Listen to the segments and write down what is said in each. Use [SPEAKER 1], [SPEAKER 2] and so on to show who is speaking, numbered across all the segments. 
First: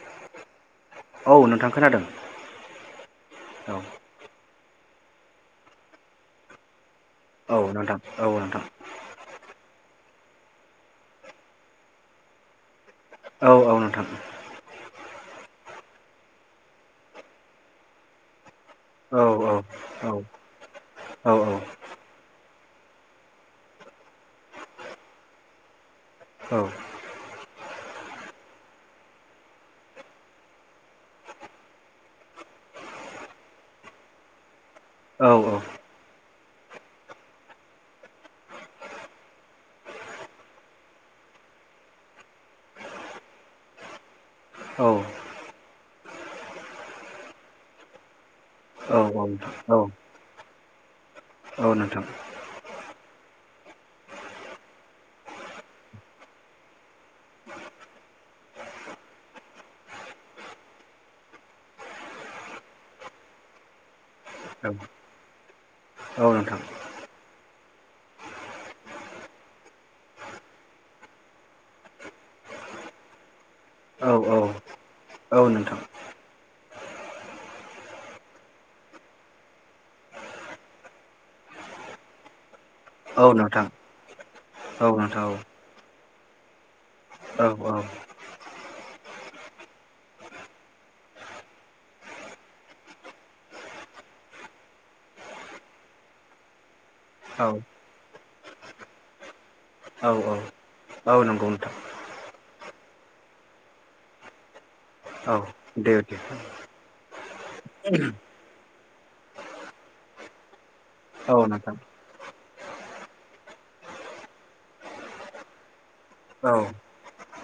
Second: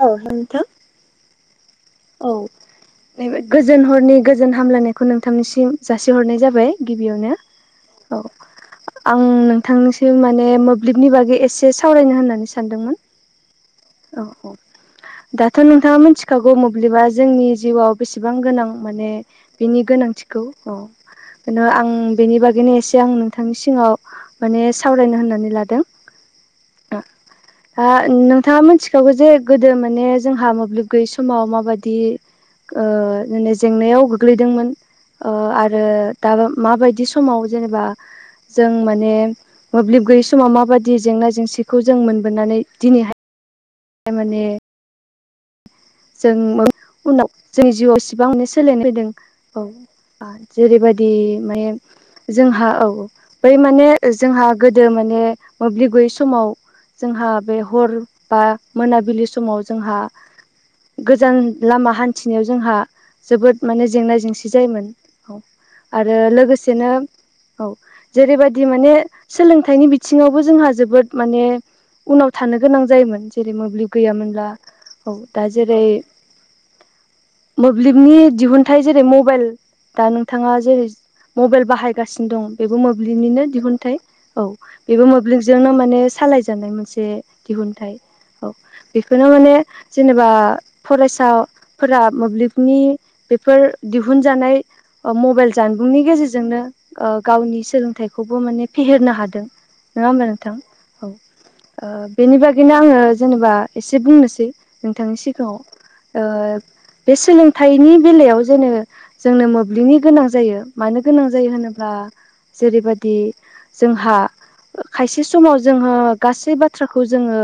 [SPEAKER 1] ओ [unintelligible] थां
[SPEAKER 2] औ नोंथां खोनादों
[SPEAKER 1] औ नैबे
[SPEAKER 2] औ
[SPEAKER 1] गोजोन हरनि गोजोन हामलायनायखौ नोंथांनिसिम जासिहरनाय जाबाय। गिबियावनो
[SPEAKER 2] औ नोंथां
[SPEAKER 1] औ
[SPEAKER 2] नोंथां
[SPEAKER 1] आं नोंथांनिस जों माने मोब्लिबनि बागै एसे सावरायनो होननानै सानदोंमोन।
[SPEAKER 2] औ औ नोंथां।
[SPEAKER 1] दाथ' नोंथाङा मिथिखागौ मोब्लिबा जोंनि जिउआव बेसेबां गोनां माने
[SPEAKER 2] औ
[SPEAKER 1] बिनि
[SPEAKER 2] औ
[SPEAKER 1] गोनांथिखौ औ नो आं बेनि बा दिनो एसे आं नोंथांनि सिङाव माने सावरायनो होननानै लादों।
[SPEAKER 2] औ
[SPEAKER 1] हा नोंथाङा मोनथिखागौ जे गोदो माने जोंहा मोब्लिब गैयै समाव माबादि ओ जेंनायाव गोग्लैदोंमोन ओ
[SPEAKER 2] औ
[SPEAKER 1] आरो दा माबायदि समाव जेनेबा जों माने मोब्लिब गैयै समाव माबाददि जेंना जेंसि बेखौ जों मोनबोनानै दिनैहाय माने
[SPEAKER 2] औ
[SPEAKER 1] जों उनाव जोंनि जिउआव इसेबां माने सोलायनाय फैदों
[SPEAKER 2] औ औ
[SPEAKER 1] आ जेरैबायदि माने जोंहा औ बै माने जोंहा गोदो माने मोब्लिब गयै समाव जोंहा बे हर बा मोनाबिलि समाव जोंहा गोजान लामा हान्थिनायाव जोंहा जोबोद माने जेंना जेंसि जायोमोन औ आरो
[SPEAKER 2] औ नोंथां औ नोंथां
[SPEAKER 1] लोगोसेनो औ जेरैबायदि माने सोलोंथाइनि बिथिङावबो जोंहा जोबोद माने उनाव थानो गोनां जायोमोन जेरै मोब्लिब
[SPEAKER 2] औ औ
[SPEAKER 1] गैयामोनब्ला औ दा जेरै मोब्लिबनि दिहुनथाइ जेरै मबाइल दा नोंथाङा जेरै मबाइल बाहायगासिनो दं। बेबो
[SPEAKER 2] औ
[SPEAKER 1] मोब्लिबनिनो
[SPEAKER 2] नोंथां
[SPEAKER 1] दिहुनथाइ औ बेबो
[SPEAKER 2] नोंथां औ
[SPEAKER 1] मोब्लिबजोंनो माने सालाय जानाय मोनस बे
[SPEAKER 2] औ
[SPEAKER 1] दिहुनथाइ औ बिखौनो माने जेनोबा फरायसाफोरा मोब्लिबनि बेफोर दिहुनजानाय ओ मबाइल जानबुंनि गेजेरजोंनो ओ गावनि सोलोंथाइ खौबो माने फेहेरनो हादों। नङा होमबा नोंथां औ
[SPEAKER 2] नंगौ नोंथां
[SPEAKER 1] ओ बेनि बाग खायनो आङो जेनेबा एसे बुंनोसै। नोंथांनि
[SPEAKER 2] औ
[SPEAKER 1] सिगाङाव
[SPEAKER 2] दे दे
[SPEAKER 1] ओ बे सोलोंथाइनि बेलायाव जेनो जोंनो मोब्लिबनि गोनां जायो। मानो गोनां
[SPEAKER 2] औ
[SPEAKER 1] जायो
[SPEAKER 2] नोंथां
[SPEAKER 1] होनोब्ला जेरैबाय दि जोंहा खायसे समाव जोङो
[SPEAKER 2] औ
[SPEAKER 1] गासै बाथ्राखौ जोङो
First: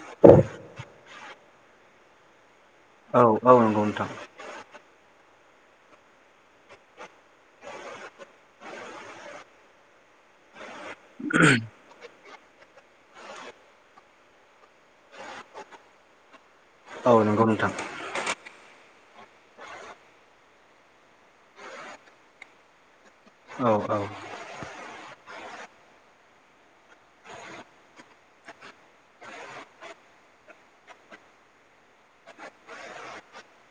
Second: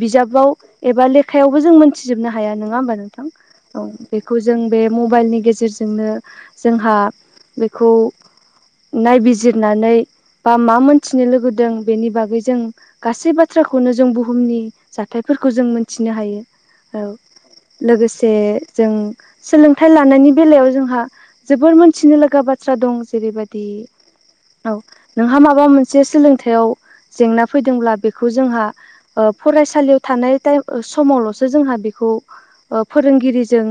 [SPEAKER 1] बिजाबाव एबा लेखायावबो जों मोनथिजोबनो हाया न ङा होमबा
[SPEAKER 2] औ
[SPEAKER 1] नोंथां
[SPEAKER 2] नंगौ नोंथां
[SPEAKER 1] औ बेखौ जों बे मबाइलनि गेजेरजोंनो जोंहा बेखौ नायबिजिरनानै बा मा मोनथिनो लुगैदों बेनि बागै जों गासै बाथ्राखौनो जों बुहुमनि जाथायफोर खौ जों मिथिनो हायो औ
[SPEAKER 2] नंगौ नोंथां
[SPEAKER 1] लोगोसे जों सोलोंथाइ लानायनि बेलायाव जोंहा जोबोर मोनथिनो लागा बाथ्रा दं जेरैबायाददि
[SPEAKER 2] औ औ
[SPEAKER 1] औ नोंहा माबा मोनसे सोलोंथाइयाव जेंना फैदोंब्ला बेखौ जोंहा फरायसालियाव थानाय समावलसो जोंहा बेखौ फोरोंगिरिजों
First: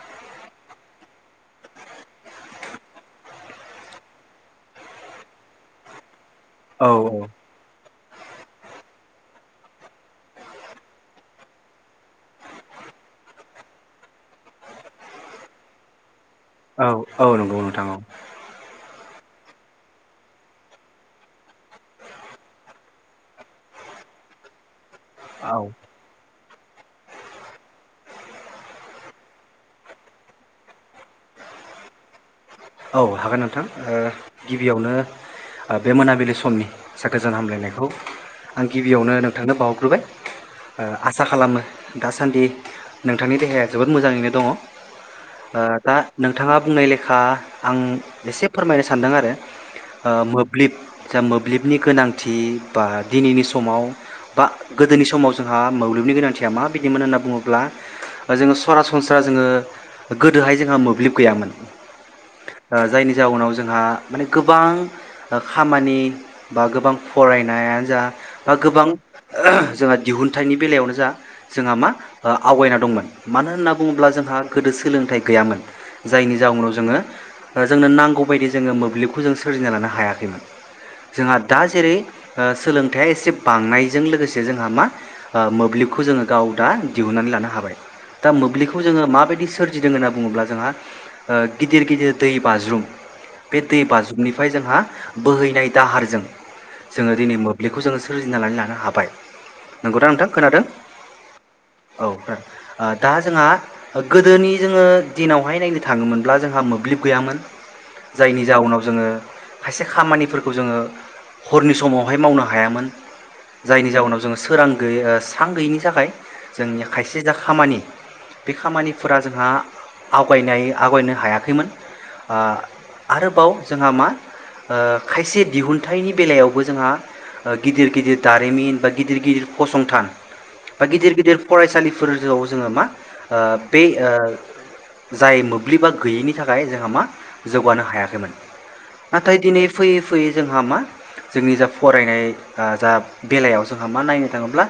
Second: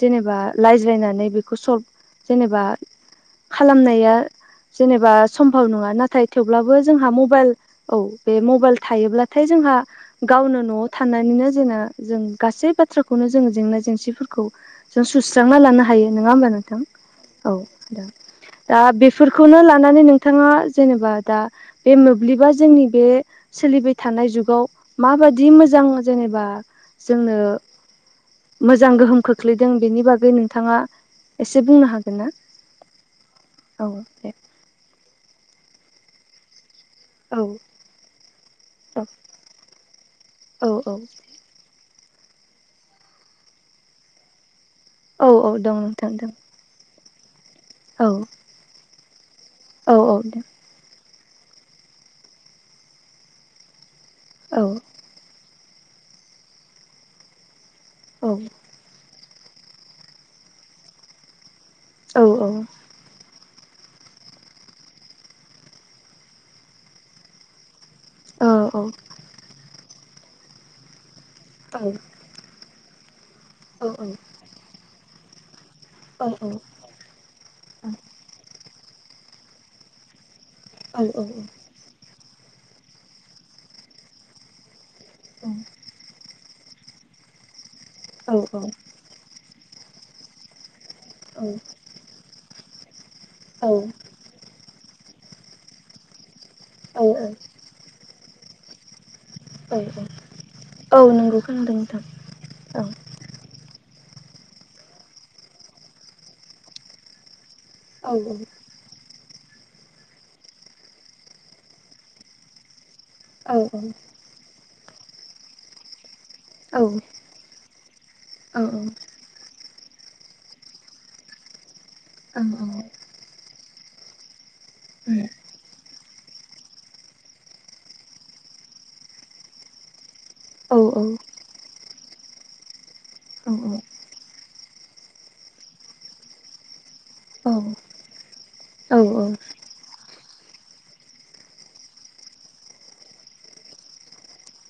[SPEAKER 1] जेनेबा रायज्लायनानै बेखौ सल्भ जेनेबा खालामनाया जेनेबा सम्भब नङा नाथाय थेवब्लाबो
[SPEAKER 2] औ
[SPEAKER 1] जोंहा मबाइल औ बे मबाइल थायोब्लाथाय जोंहा गावनो नआव थानानैनो जोंना जों गासै बाथ्राखौनो जोङो जेंना जेंसिफोरखौ जों सुस्रांना लानो हायो नङा होमबा नोंथां?
[SPEAKER 2] औ औ नंगौ नोंथां औ।
[SPEAKER 1] दा बेफोरखौनो लानानै नोंथाङा जेनेबा दा बे मोब्लिबा जोंनि बे सोलिबाय थानाय जुगाव माबा दि
[SPEAKER 2] औ
[SPEAKER 1] मोजां जेनेबा जोंनो मोजां गोहोम खोख्लैदों बेनि बागै नोंथाङा एसे बुंनो हागोन ना?
[SPEAKER 2] औ हागोन नोंथां
[SPEAKER 1] औ दे
[SPEAKER 2] गिबियावनो आरो बे मोनाबिलि समनि गोजोन
[SPEAKER 1] औ
[SPEAKER 2] हामलायनायखौ आं
[SPEAKER 1] औ
[SPEAKER 2] गिबियावनो नोंथांनो बावग्रोबाय
[SPEAKER 1] औ औ
[SPEAKER 2] आसा खालामो दासान्दि नोंथांनि देहाया जोबोद मोजाङैनो दङ।
[SPEAKER 1] औ औ दं
[SPEAKER 2] दा
[SPEAKER 1] नोंथां दं
[SPEAKER 2] नोंथाङा बुंनाय ले खा आं
[SPEAKER 1] औ
[SPEAKER 2] एसे फोरमायनो सान सान्दों आरो।
[SPEAKER 1] औ औ
[SPEAKER 2] मोब्लिब जा मोब्लिबनि गोनांथि बा दिनैनि समाव बा
[SPEAKER 1] औ
[SPEAKER 2] गोदोनि समाव जों। जोंहा मोब्लिबनि गोनांथिया माबायदिमोन होनना बुङोब्ला
[SPEAKER 1] औ
[SPEAKER 2] जोङो सरासन स्रा जोङो गोदोहाय जोंहा मोब्लिब गैयामोन।
[SPEAKER 1] औ औ
[SPEAKER 2] जायनि जाउनाव जोंहा माने गोबां खामानि बा गोबां फरायनायानो जा बा गोबां जोंहा दिहुनथाइनि बेलायावनो जा। जोंहा मा आवगायना दंमोन। मानो होनना बुङोब्ला जोंहा गोदो सोलोंथाइ गैयामोन जायनि जाउनाव जोङो जोंनो नांगौ बायदि जोङो मोब्लिबखौ जों सोरजिना लानो हायाखैमोन जोंहा दा जेरै सोलोंथाइया एसे बांनायजों लोगोसे जोंहा मा ओ मोब्लिबखौ जोङो गाव दा दिहुननानै लानो हाबाय दा मोब्लिबखौ जोङो माबायदि सोर जिदों होनना बुङोब्ला जोंहा ओ गिदिर गिदिर बाज्रुम बे दै बाजुनिफ्राय जोंहा बोहैनाय दाहारजों
[SPEAKER 1] औ
[SPEAKER 2] जोङो दिनै मोब्लिबखौ जोङो सोर नानै लानो हाबाय नंगौदा नोंथां खोनादों
[SPEAKER 1] औ नंगौ खोनादों
[SPEAKER 2] औ ओ
[SPEAKER 1] नोंथां
[SPEAKER 2] दा जोंहा गोदोनि जोङो दिनावहाय नायनो थाङोमोनब्ला जोंहा मोनब्ला मोब्लिब गैयामोन
[SPEAKER 1] औ
[SPEAKER 2] जायनि जाउनाव जोङो खायसे खामानिफोरखौ जोङो हरनि समावहाय मावनो हायामोन जायनि जउनाव जोङो सोरां गैयै ओ स्रां गैयिनि थाखाय
[SPEAKER 1] औ
[SPEAKER 2] जोंनिया खायसे जा खामानि बे
[SPEAKER 1] औ औ
[SPEAKER 2] खामानिफोरा जोंहा आवगायनाय आवगायनो हायाखैमोन । ओ
[SPEAKER 1] औ
[SPEAKER 2] आरोबाव जोंहा मा खायसे दिहुनथाइनि बेलायावबो जोंहा गिदिर गिदिर दारिमिन बा गिदिर गिदिर फसंथान बा गिदिर गिदिर फरायसालि फोरआव जोङो मा ओ बे ओ जाय मोब्लिबा गैयैनि नि थाखाय जोंहा मा जौगानो हायाखैमोन नाथाय दिनै फैयै फैयै जोंहा मा जोंनि जा फरायनाय ओ जा बेलायाव जोंहा मा नायनो थाङोब्ला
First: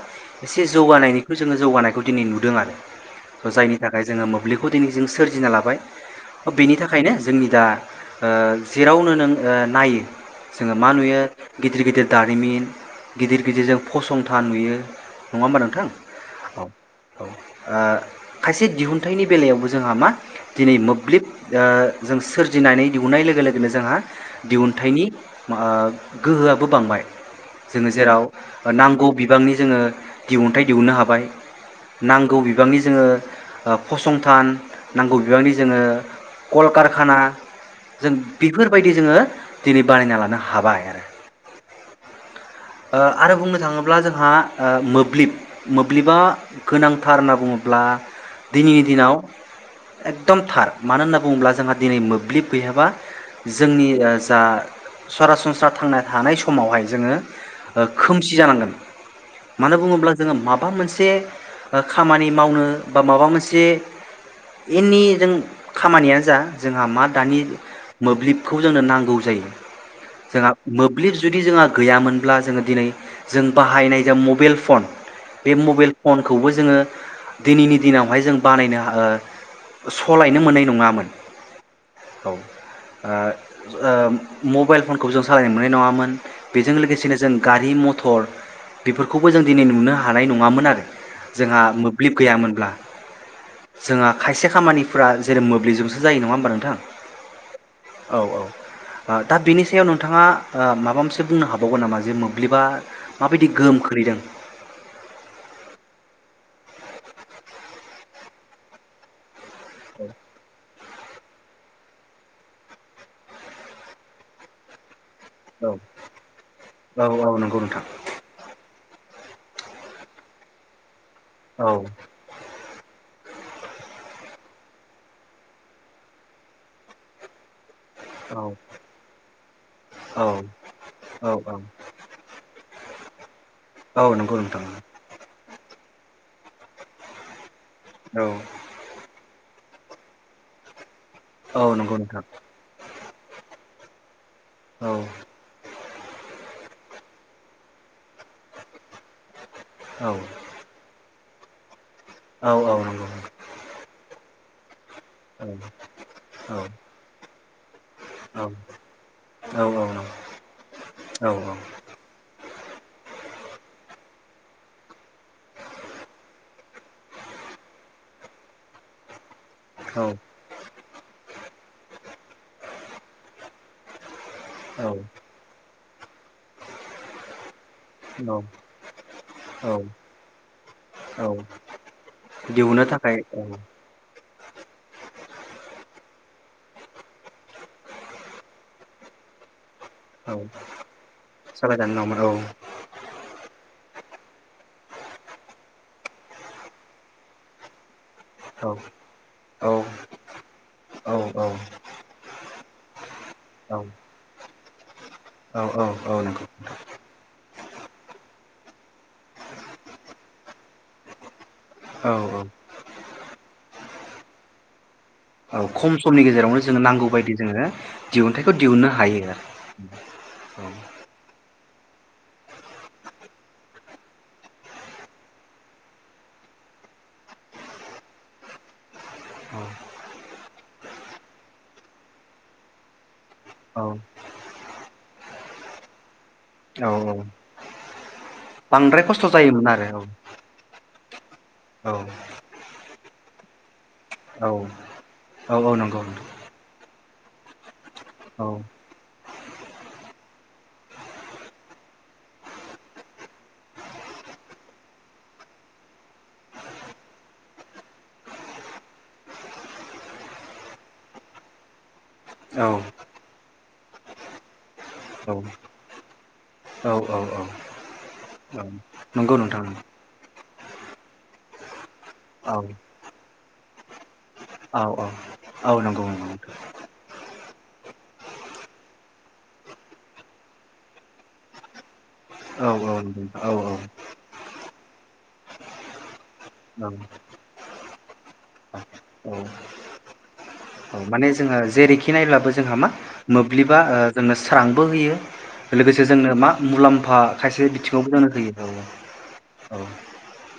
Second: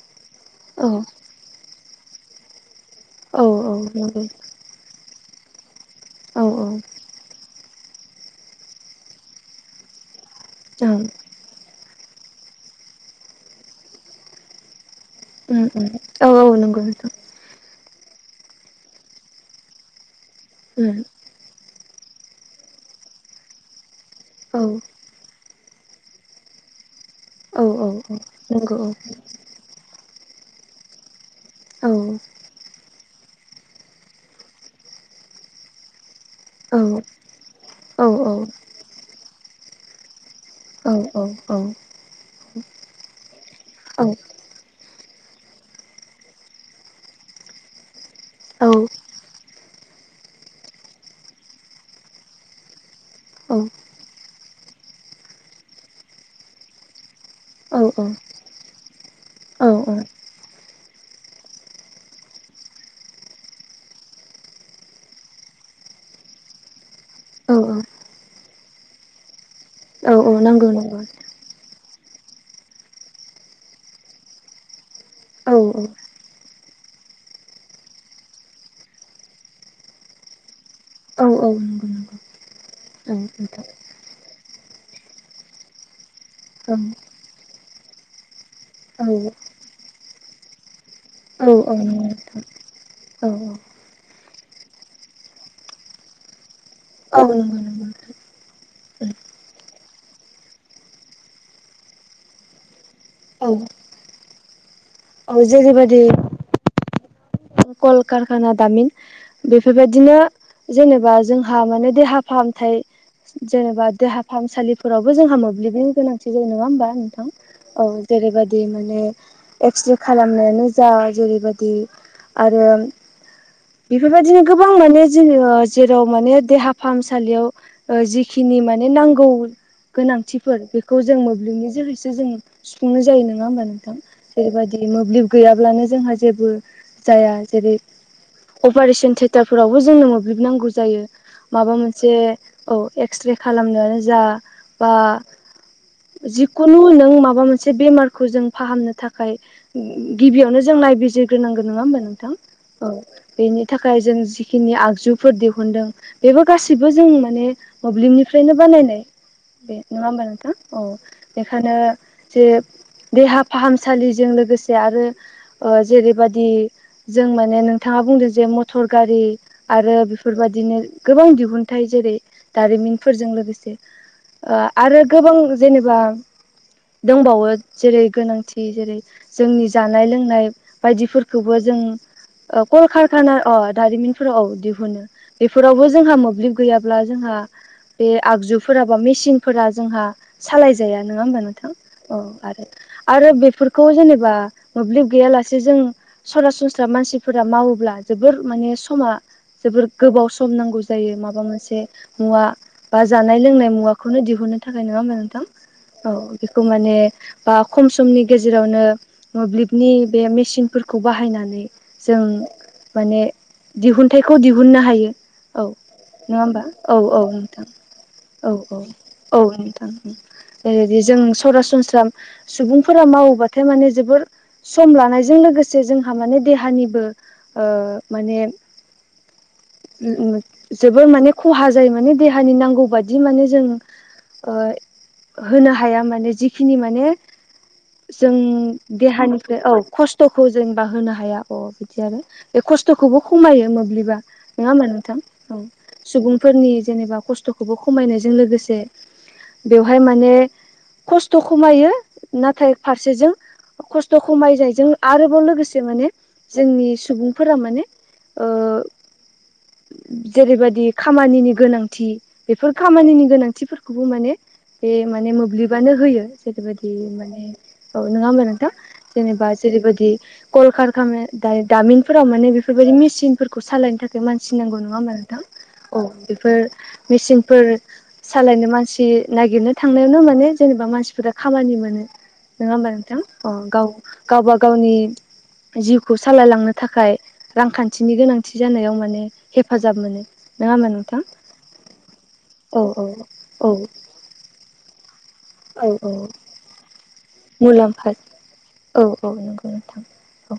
[SPEAKER 2] एसे जौगानायनिखौ जोङो जौगानायखौ दिनै नुदों आरो। जायनि थाखाय जोङो मोब्लिबखौ दिनै जों सोर जिना लाबाय। बेनि थाखायनो जोंनि दा ओ जेरावनो नों ओ नायो जोङो मा नुयो गिदिर गिदिर दारिमिन गिदिर गिदिर जों फसंथान नुयो नङा होमबा नोंथां? औ औ। ओ खायसे दिहुनथाइनि बेलायावबो जोंहा मा दिनै मोब्लिब ओ जों सोरजिनानै दिहुननाय लोगो लोगोनो जोंहा दिहुनथाइनि ओ गोहोआबो बांबाय
[SPEAKER 1] औ औ
[SPEAKER 2] जोङो जेराव
[SPEAKER 1] नंगौ
[SPEAKER 2] नांगौ बिबांनि जोङो दिहुनथाइ दिहुननो हाबाय
[SPEAKER 1] औ
[SPEAKER 2] नांगौ बिबांनि जोङो ओ फसंथान नांगौ बिबांनि जोङो
[SPEAKER 1] औ
[SPEAKER 2] कलकारखाना जों
[SPEAKER 1] औ औ
[SPEAKER 2] बेफोरबायदि जोङो दिनै बानायना लानो हाबाय
[SPEAKER 1] औ
[SPEAKER 2] आरो।
[SPEAKER 1] औ औ औ।
[SPEAKER 2] ओ आरो बुंनो थाङोब्ला जोंहा ओ मोब्लिब मोब्लिबा गोनांथार होनना बुङोब्ला दिनैनि दिनाव एकदम थार मानो होनना बुङोब्ला जोंहा दिनै मोब्लिब गैयाबा जोंनि ओ जा सरासनस्रा थांना थानाय समावहाय जोङो ओ खोमसि जानांगोन मानो बुङोब्ला जोङो माबा मोनसे खामानि मावनो बा माबा मोनसे एनि जों खामानियानो जा जोंहा मा दानि
[SPEAKER 1] औ
[SPEAKER 2] मोब्लिबखौ जोंनो नांगौ जायो
[SPEAKER 1] औ औ
[SPEAKER 2] जोंहा
[SPEAKER 1] नंगौ नंगौ
[SPEAKER 2] मोब्लिब जुदि जोंहा गैयामोन ब्ला जों दिनै जों बाहायनाय जा मबेल फन बे
[SPEAKER 1] औ
[SPEAKER 2] मबेल फनखौबो जोङो दिनैनि दिनावहाय जों बानायनो ओ सलायनो मोननाय नङामोन
[SPEAKER 1] औ औ नंगौ
[SPEAKER 2] औ ओ
[SPEAKER 1] औ नोंथां
[SPEAKER 2] ओ मबाइल फनखौ जों सालायनो मोननाय नङामोन बेजों लोगोसेनो जों गारि मथर
[SPEAKER 1] औ
[SPEAKER 2] बेफोरखौबो जों दिनै नुनो हानाय नङामोन आरो।
[SPEAKER 1] औ औ
[SPEAKER 2] जोंहा
[SPEAKER 1] औ नंगौ
[SPEAKER 2] मोब्लिब
[SPEAKER 1] नोंथां
[SPEAKER 2] गैयामोनब्ला।
[SPEAKER 1] औ
[SPEAKER 2] जोंहा खायसे खामानिफोरा जेरै मोब्लिबजोंसो जायो नङा होमबा नोंथां
[SPEAKER 1] औ नंगौ नंगौ
[SPEAKER 2] औ औ औ दा बेनि सायाव नोंथाङा ओ माबा मोनसे बुंनो हाबावगोन नामा? जे मोब्लिबा माबायदि
[SPEAKER 1] औ
[SPEAKER 2] गोहोम खोलैदों?
[SPEAKER 1] औ जेरैबादि कलकारखाना दामिन बेफोरबायदिनो जेनेबा जोंहा माने देहा फाहामथाय जेनेबा देहा फाहामसालिफोराव बो जोंहा
[SPEAKER 2] औ
[SPEAKER 1] मोब्लिबनि गोनांथि जायो नङा होमबा नोंथां
[SPEAKER 2] औ औ नंगौ
[SPEAKER 1] औ
[SPEAKER 2] नोंथां
[SPEAKER 1] जेरैबादि मोन ने एक्सरे खालामनायानो जा जेरैबायदि
[SPEAKER 2] औ
[SPEAKER 1] आरो बेफोरबायदिनो गोबां माने जोङो जेराव माने देहा फाहामसालियाव ओ
[SPEAKER 2] औ
[SPEAKER 1] जिखिनि माने नांगौ
[SPEAKER 2] औ
[SPEAKER 1] गोनांथिफोर बेखौ जों मोब्लिबनि
[SPEAKER 2] औ
[SPEAKER 1] जोहैसो जों [unintelligible] जायो नों नङा होमा नोंथां
[SPEAKER 2] औ नंगौ नोंथां
[SPEAKER 1] जेरैबायदि मोब्लिब गैयाब्लानो जोंहा जेबो जाया जेरै
[SPEAKER 2] औ
[SPEAKER 1] अपारेशन थ्रेट टारफोरावबो जोंनो मोब्लिब नांगौ जायो।
[SPEAKER 2] औ
[SPEAKER 1] माबा
[SPEAKER 2] नंगौ
[SPEAKER 1] मोनसे
[SPEAKER 2] नोंथां
[SPEAKER 1] औ एक्सरे खालाम नायानो जा। बा जि खुनु नों माबा मोनसे बेमारखौ जों फाहामनो थाख खायो
[SPEAKER 2] औ
[SPEAKER 1] गिबियावनो जों नायबिजिर ग्रोनांगोन नङा हमबाय नो थां औ बेनि थाखाय जों जि खिनि आग जुफोर
[SPEAKER 2] औ
[SPEAKER 1] दिहुुनदों बेबो
[SPEAKER 2] औ
[SPEAKER 1] गासैबो जों माने मोब्लिबनिफ्रायनो बानायनाय बे नङा होमबा नोंथां औ बेखायनो जे देहा फाहामसालिजों लोगोसे आरो ओ जेरैबा दि जों माने नोंथाङा बुंदों जे मटर गारि आरो बेफोरबादिनो गोबां दिहुन थाय जेरै दारिमिनफोरजों लोगोसे ओ आरो गोबां जेनो बा दंबावो जेरै गोनांथि जेरै जोंनि जानाय लोंनाय बायदिफोर खौबो जों ओ
[SPEAKER 2] दिहुननो
[SPEAKER 1] कल
[SPEAKER 2] थाखाय
[SPEAKER 1] कारखाना
[SPEAKER 2] औ
[SPEAKER 1] अ दारिमिन फोराव दिहुनो बेफोरावबो जोंहा मोब्लिब गैयाब्ला जोंहा बे आगजुफोरा बा मेसिनफोरा जोंहा
[SPEAKER 2] औ
[SPEAKER 1] सालायजाया नोङा हबा नोंथां
[SPEAKER 2] सालायजानो
[SPEAKER 1] औ
[SPEAKER 2] नङामोन
[SPEAKER 1] आरो आरो बेफोर खौ जेनेबा मोब्लिब गैयालासे जों सरासनस्रा मानसिफोरा मावोब्ला। जोबोर
[SPEAKER 2] औ
[SPEAKER 1] माने समा
[SPEAKER 2] औ
[SPEAKER 1] जोबोर गोबाव सम नांगौ
[SPEAKER 2] औ
[SPEAKER 1] जायो माबा मोनसे मुवा बा जानाय लोंनाय
[SPEAKER 2] औ
[SPEAKER 1] मुवाखौनो दिहुनो थाखाय नङा हमबा नोंथां औ बेखौ माने बा खम समनि गेजेरावनो मोब्लिबनि बे मेसिनफोर खौ बाहायनानै
[SPEAKER 2] औ औ
[SPEAKER 1] जों माने दिहुनथाइखौ दिहुननो हायो। औ
[SPEAKER 2] खम समनि
[SPEAKER 1] नङा
[SPEAKER 2] गेजेरावनो
[SPEAKER 1] होमबा
[SPEAKER 2] जोङो
[SPEAKER 1] औ
[SPEAKER 2] नांगौ
[SPEAKER 1] औ
[SPEAKER 2] बायदि जोङो
[SPEAKER 1] नोंथां औ
[SPEAKER 2] दिहुनथाइखौ
[SPEAKER 1] औ
[SPEAKER 2] दिहुननो हायो
[SPEAKER 1] औ नोंथां उम
[SPEAKER 2] आरो
[SPEAKER 1] ए जों सरासन स्रा सुबुंफोरा मावोबाथाय माने जोबोर सम लानायजों लोगो से जोंहा माने देहानिबो ओ माने उम उम जोबोर माने खहा जायो माने देहानि नांगौ बादि माने जों
[SPEAKER 2] औ
[SPEAKER 1] ओ होनो हाया माने जिखिनि
[SPEAKER 2] औ औ
[SPEAKER 1] माने
[SPEAKER 2] औ
[SPEAKER 1] जों
[SPEAKER 2] बांद्राय खस्थ'
[SPEAKER 1] देहानिफ्राय
[SPEAKER 2] जायोमोन
[SPEAKER 1] औ
[SPEAKER 2] आरो
[SPEAKER 1] खस्थ बा होनो हाया। अ
[SPEAKER 2] औ
[SPEAKER 1] बिदि आरो बे खस्थ'खौबो खमायो मोब्लिब बा
[SPEAKER 2] औ
[SPEAKER 1] नङा होमबा नोंथां औ सुबुंफोरनि जेनेबा खस्थ' खौबो खमायनायजों लोगोसे बेवहाय माने खस्थ' खमायो नाथाय फारसेजों खस्थ' खमायनायजों आरोबाव लोगोसे माने जोंनि सुबुंफोरा माने ओ [inaudible] जेरैबादि खामानिनि गोनांथि बेफोर खामानिनि गोनांथिफोर खौबो माने बे माने मोब्लिबानो होयो जेरैबायदि माने औ, नङा होमबा नोंथां? जेनेबा
[SPEAKER 2] नोंथां
[SPEAKER 1] जेरैबादि कलखारखाना दाय-दामिन फोराव माने
[SPEAKER 2] औ
[SPEAKER 1] बेफोरबादि मेसिन फोरखौ सालायनो था खाय मानसि
[SPEAKER 2] औ नंगौ नोंथां औ
[SPEAKER 1] नांगौ नङा होमबा नोंथां? औ
[SPEAKER 2] नंगौ नंगौ
[SPEAKER 1] बेफोर मेसिन फोर सालायनो मानसि नागिरनो थांनायावनो माने जेनेबा मानसिफोरा खामानि मोनो।
[SPEAKER 2] औ
[SPEAKER 1] नङा होमबा नोंथां? अ
[SPEAKER 2] औ
[SPEAKER 1] गाव-गावबा [unintelligible] जिउ खौ सालाय लांनो थाखाय रांखान्थिनि गोनांथि जानायाव माने
[SPEAKER 2] औ
[SPEAKER 1] हेफाजाब मोन। नोङा होमबा नोंथां?
[SPEAKER 2] माने जोङो जेरैखि नायब्लाबो जोंहा
[SPEAKER 1] औ
[SPEAKER 2] मा
[SPEAKER 1] औ औ।
[SPEAKER 2] मोब्लिबा ओ जोंनो स्रांबो होयो
[SPEAKER 1] औ
[SPEAKER 2] लोगोसे
[SPEAKER 1] औ
[SPEAKER 2] जोंनो मा मुलाम्फा खायसे
[SPEAKER 1] मुलाम्फा
[SPEAKER 2] बिथिङावबो जोंनो होयो औ औ।
[SPEAKER 1] औ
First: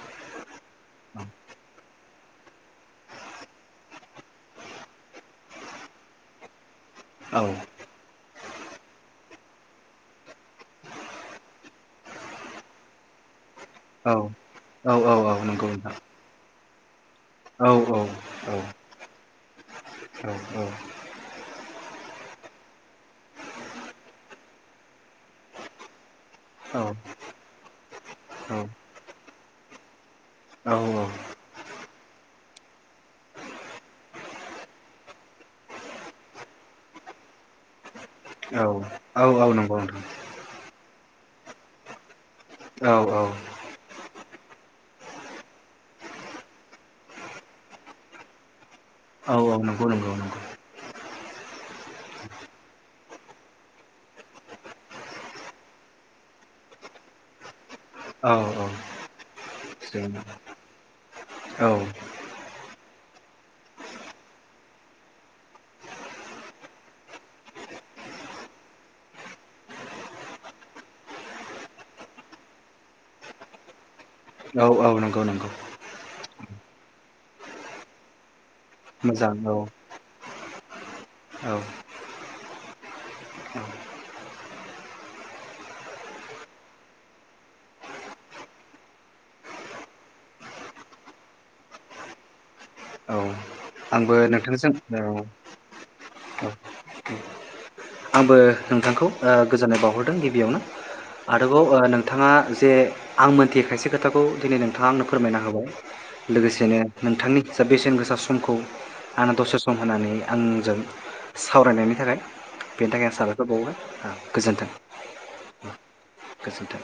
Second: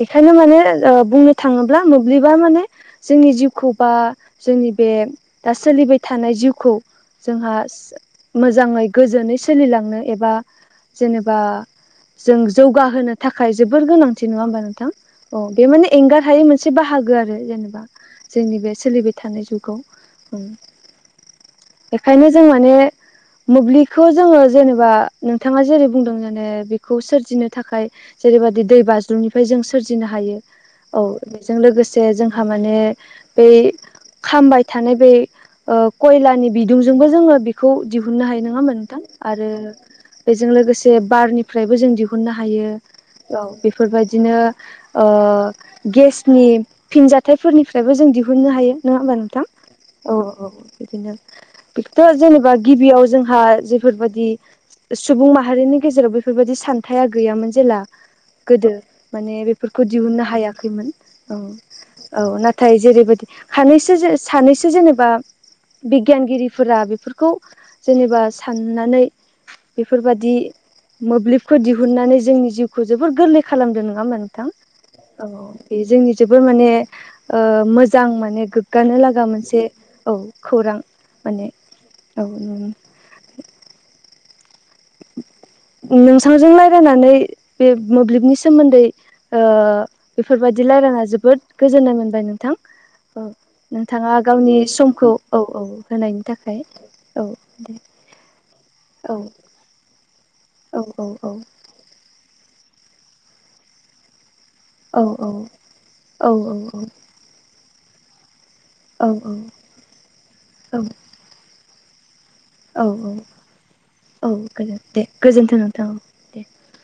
[SPEAKER 1] बेखायनो माने ओ बुंनो थाङोब्ला मोब्लिबा माने जोंनि जिउखौ बा जोंनि बे दा सोलिबाय थानाय जिउखौ
[SPEAKER 2] औ
[SPEAKER 1] जोंहा मोजाङै गोजोनै सोलिलांनो एबा जेनेबा जों जौगाहोनो थाखाय जोबोर
[SPEAKER 2] औ
[SPEAKER 1] गोनांथि नोङा होमबा नोंथां औ बे
[SPEAKER 2] नंगौ
[SPEAKER 1] माने
[SPEAKER 2] नोंथां
[SPEAKER 1] एंगार हायै मोनसे बाहागो आरो
[SPEAKER 2] औ
[SPEAKER 1] जेनेबा
[SPEAKER 2] औ औ
[SPEAKER 1] जोंनि बे सोलिबाय थानाय जुगाव
[SPEAKER 2] औ
[SPEAKER 1] उम, बेखायनो जों माने मोब्लि खौ जोङो जेनेबा नोंथाङा जेरै बुंदों माने
[SPEAKER 2] औ
[SPEAKER 1] बेखौ सोरजिनो थाखाय जेरैबादि दै बाज्रुमनिफ्राय जों सोरजिनो हायो औ बेजों लोगोसे जोंहा माने बै खामबाय थानाय बै ओ कयलानि बिदुंजोंबो जोङो बेखौ दिहुननो हायो नोङा होमबा नों थां
[SPEAKER 2] औ औ
[SPEAKER 1] आरो
[SPEAKER 2] नंगौ
[SPEAKER 1] बेजों लोगोसे बारनिफ्रायबो जों दिहुननो हायो, औ बेफोरबादिनो ओ गेसनि फिनजाथाइफोरनिफ्रायबो जों दिहुननो हायो, नङा होमबा
[SPEAKER 2] औ
[SPEAKER 1] नोंथां?
[SPEAKER 2] नंगौ
[SPEAKER 1] औ
[SPEAKER 2] नंगौ नंगौ
[SPEAKER 1] औ बिदिनो बेखौथ' जेनेबा गिबियाव जोंहा बे फोरबादि सुबुं माहारिनि गेजेराव बेफोरबादि सानथाया गैयामोन जेला
[SPEAKER 2] औ
[SPEAKER 1] गोदो माने बेफोरखौ दिहुननो हायाखैमोन औ औ नाथाय जेरैबादि हानैसो जे सानैसो जेनेबा बिगियानगिरिफोरा बेफोरखौ जेनेबा साननानै बेफोरबादि मोब्लिबखौ दिहुननानै जोंनि जिउखौ जोबोर गोरलै खालामदों नोङा होमबा नों थां औ औ बे जोंनि जोबोर माने ओ मोजां माने गोग गानो लागा
[SPEAKER 2] मोजां औ
[SPEAKER 1] मोनसे औ। खौरां माने
[SPEAKER 2] औ
[SPEAKER 1] औ, उम। नोंसांजों लायरायनानै बे मोब्लिबनि सोमोन्दै ओ बेफोरबादि लायरायना जोबोद गोजोननाय मोनबाय नोंथां
[SPEAKER 2] औ
[SPEAKER 1] ओ उम। थाङा गावनि समखौ औ औ होनायनि थाखाय औ। दे
[SPEAKER 2] आंबो नोंथांखौ
[SPEAKER 1] औ
[SPEAKER 2] ओ गोजोननाय बावहर दों गिबियावनो
[SPEAKER 1] औ औ औ
[SPEAKER 2] आरोबाव ओ नोंथाङा दे आं मोनथियै खायसे खोथाखौ दिनै नोंथाङा
[SPEAKER 1] औ
[SPEAKER 2] आंनो
[SPEAKER 1] औ
[SPEAKER 2] फोरमायना होबाय
[SPEAKER 1] औ औ
[SPEAKER 2] लोगोसेनो नोंथांनि जा बेसेन गो दा समखौ
[SPEAKER 1] औ
[SPEAKER 2] आंनो दसे सम होनानै आंजों सावरायनायनि जेरै
[SPEAKER 1] औ औ औ गो
[SPEAKER 2] गोजोन्थों
[SPEAKER 1] [unintelligible] दे गोजोन्थों नोंथां औ दे।
[SPEAKER 2] गोजोन्थों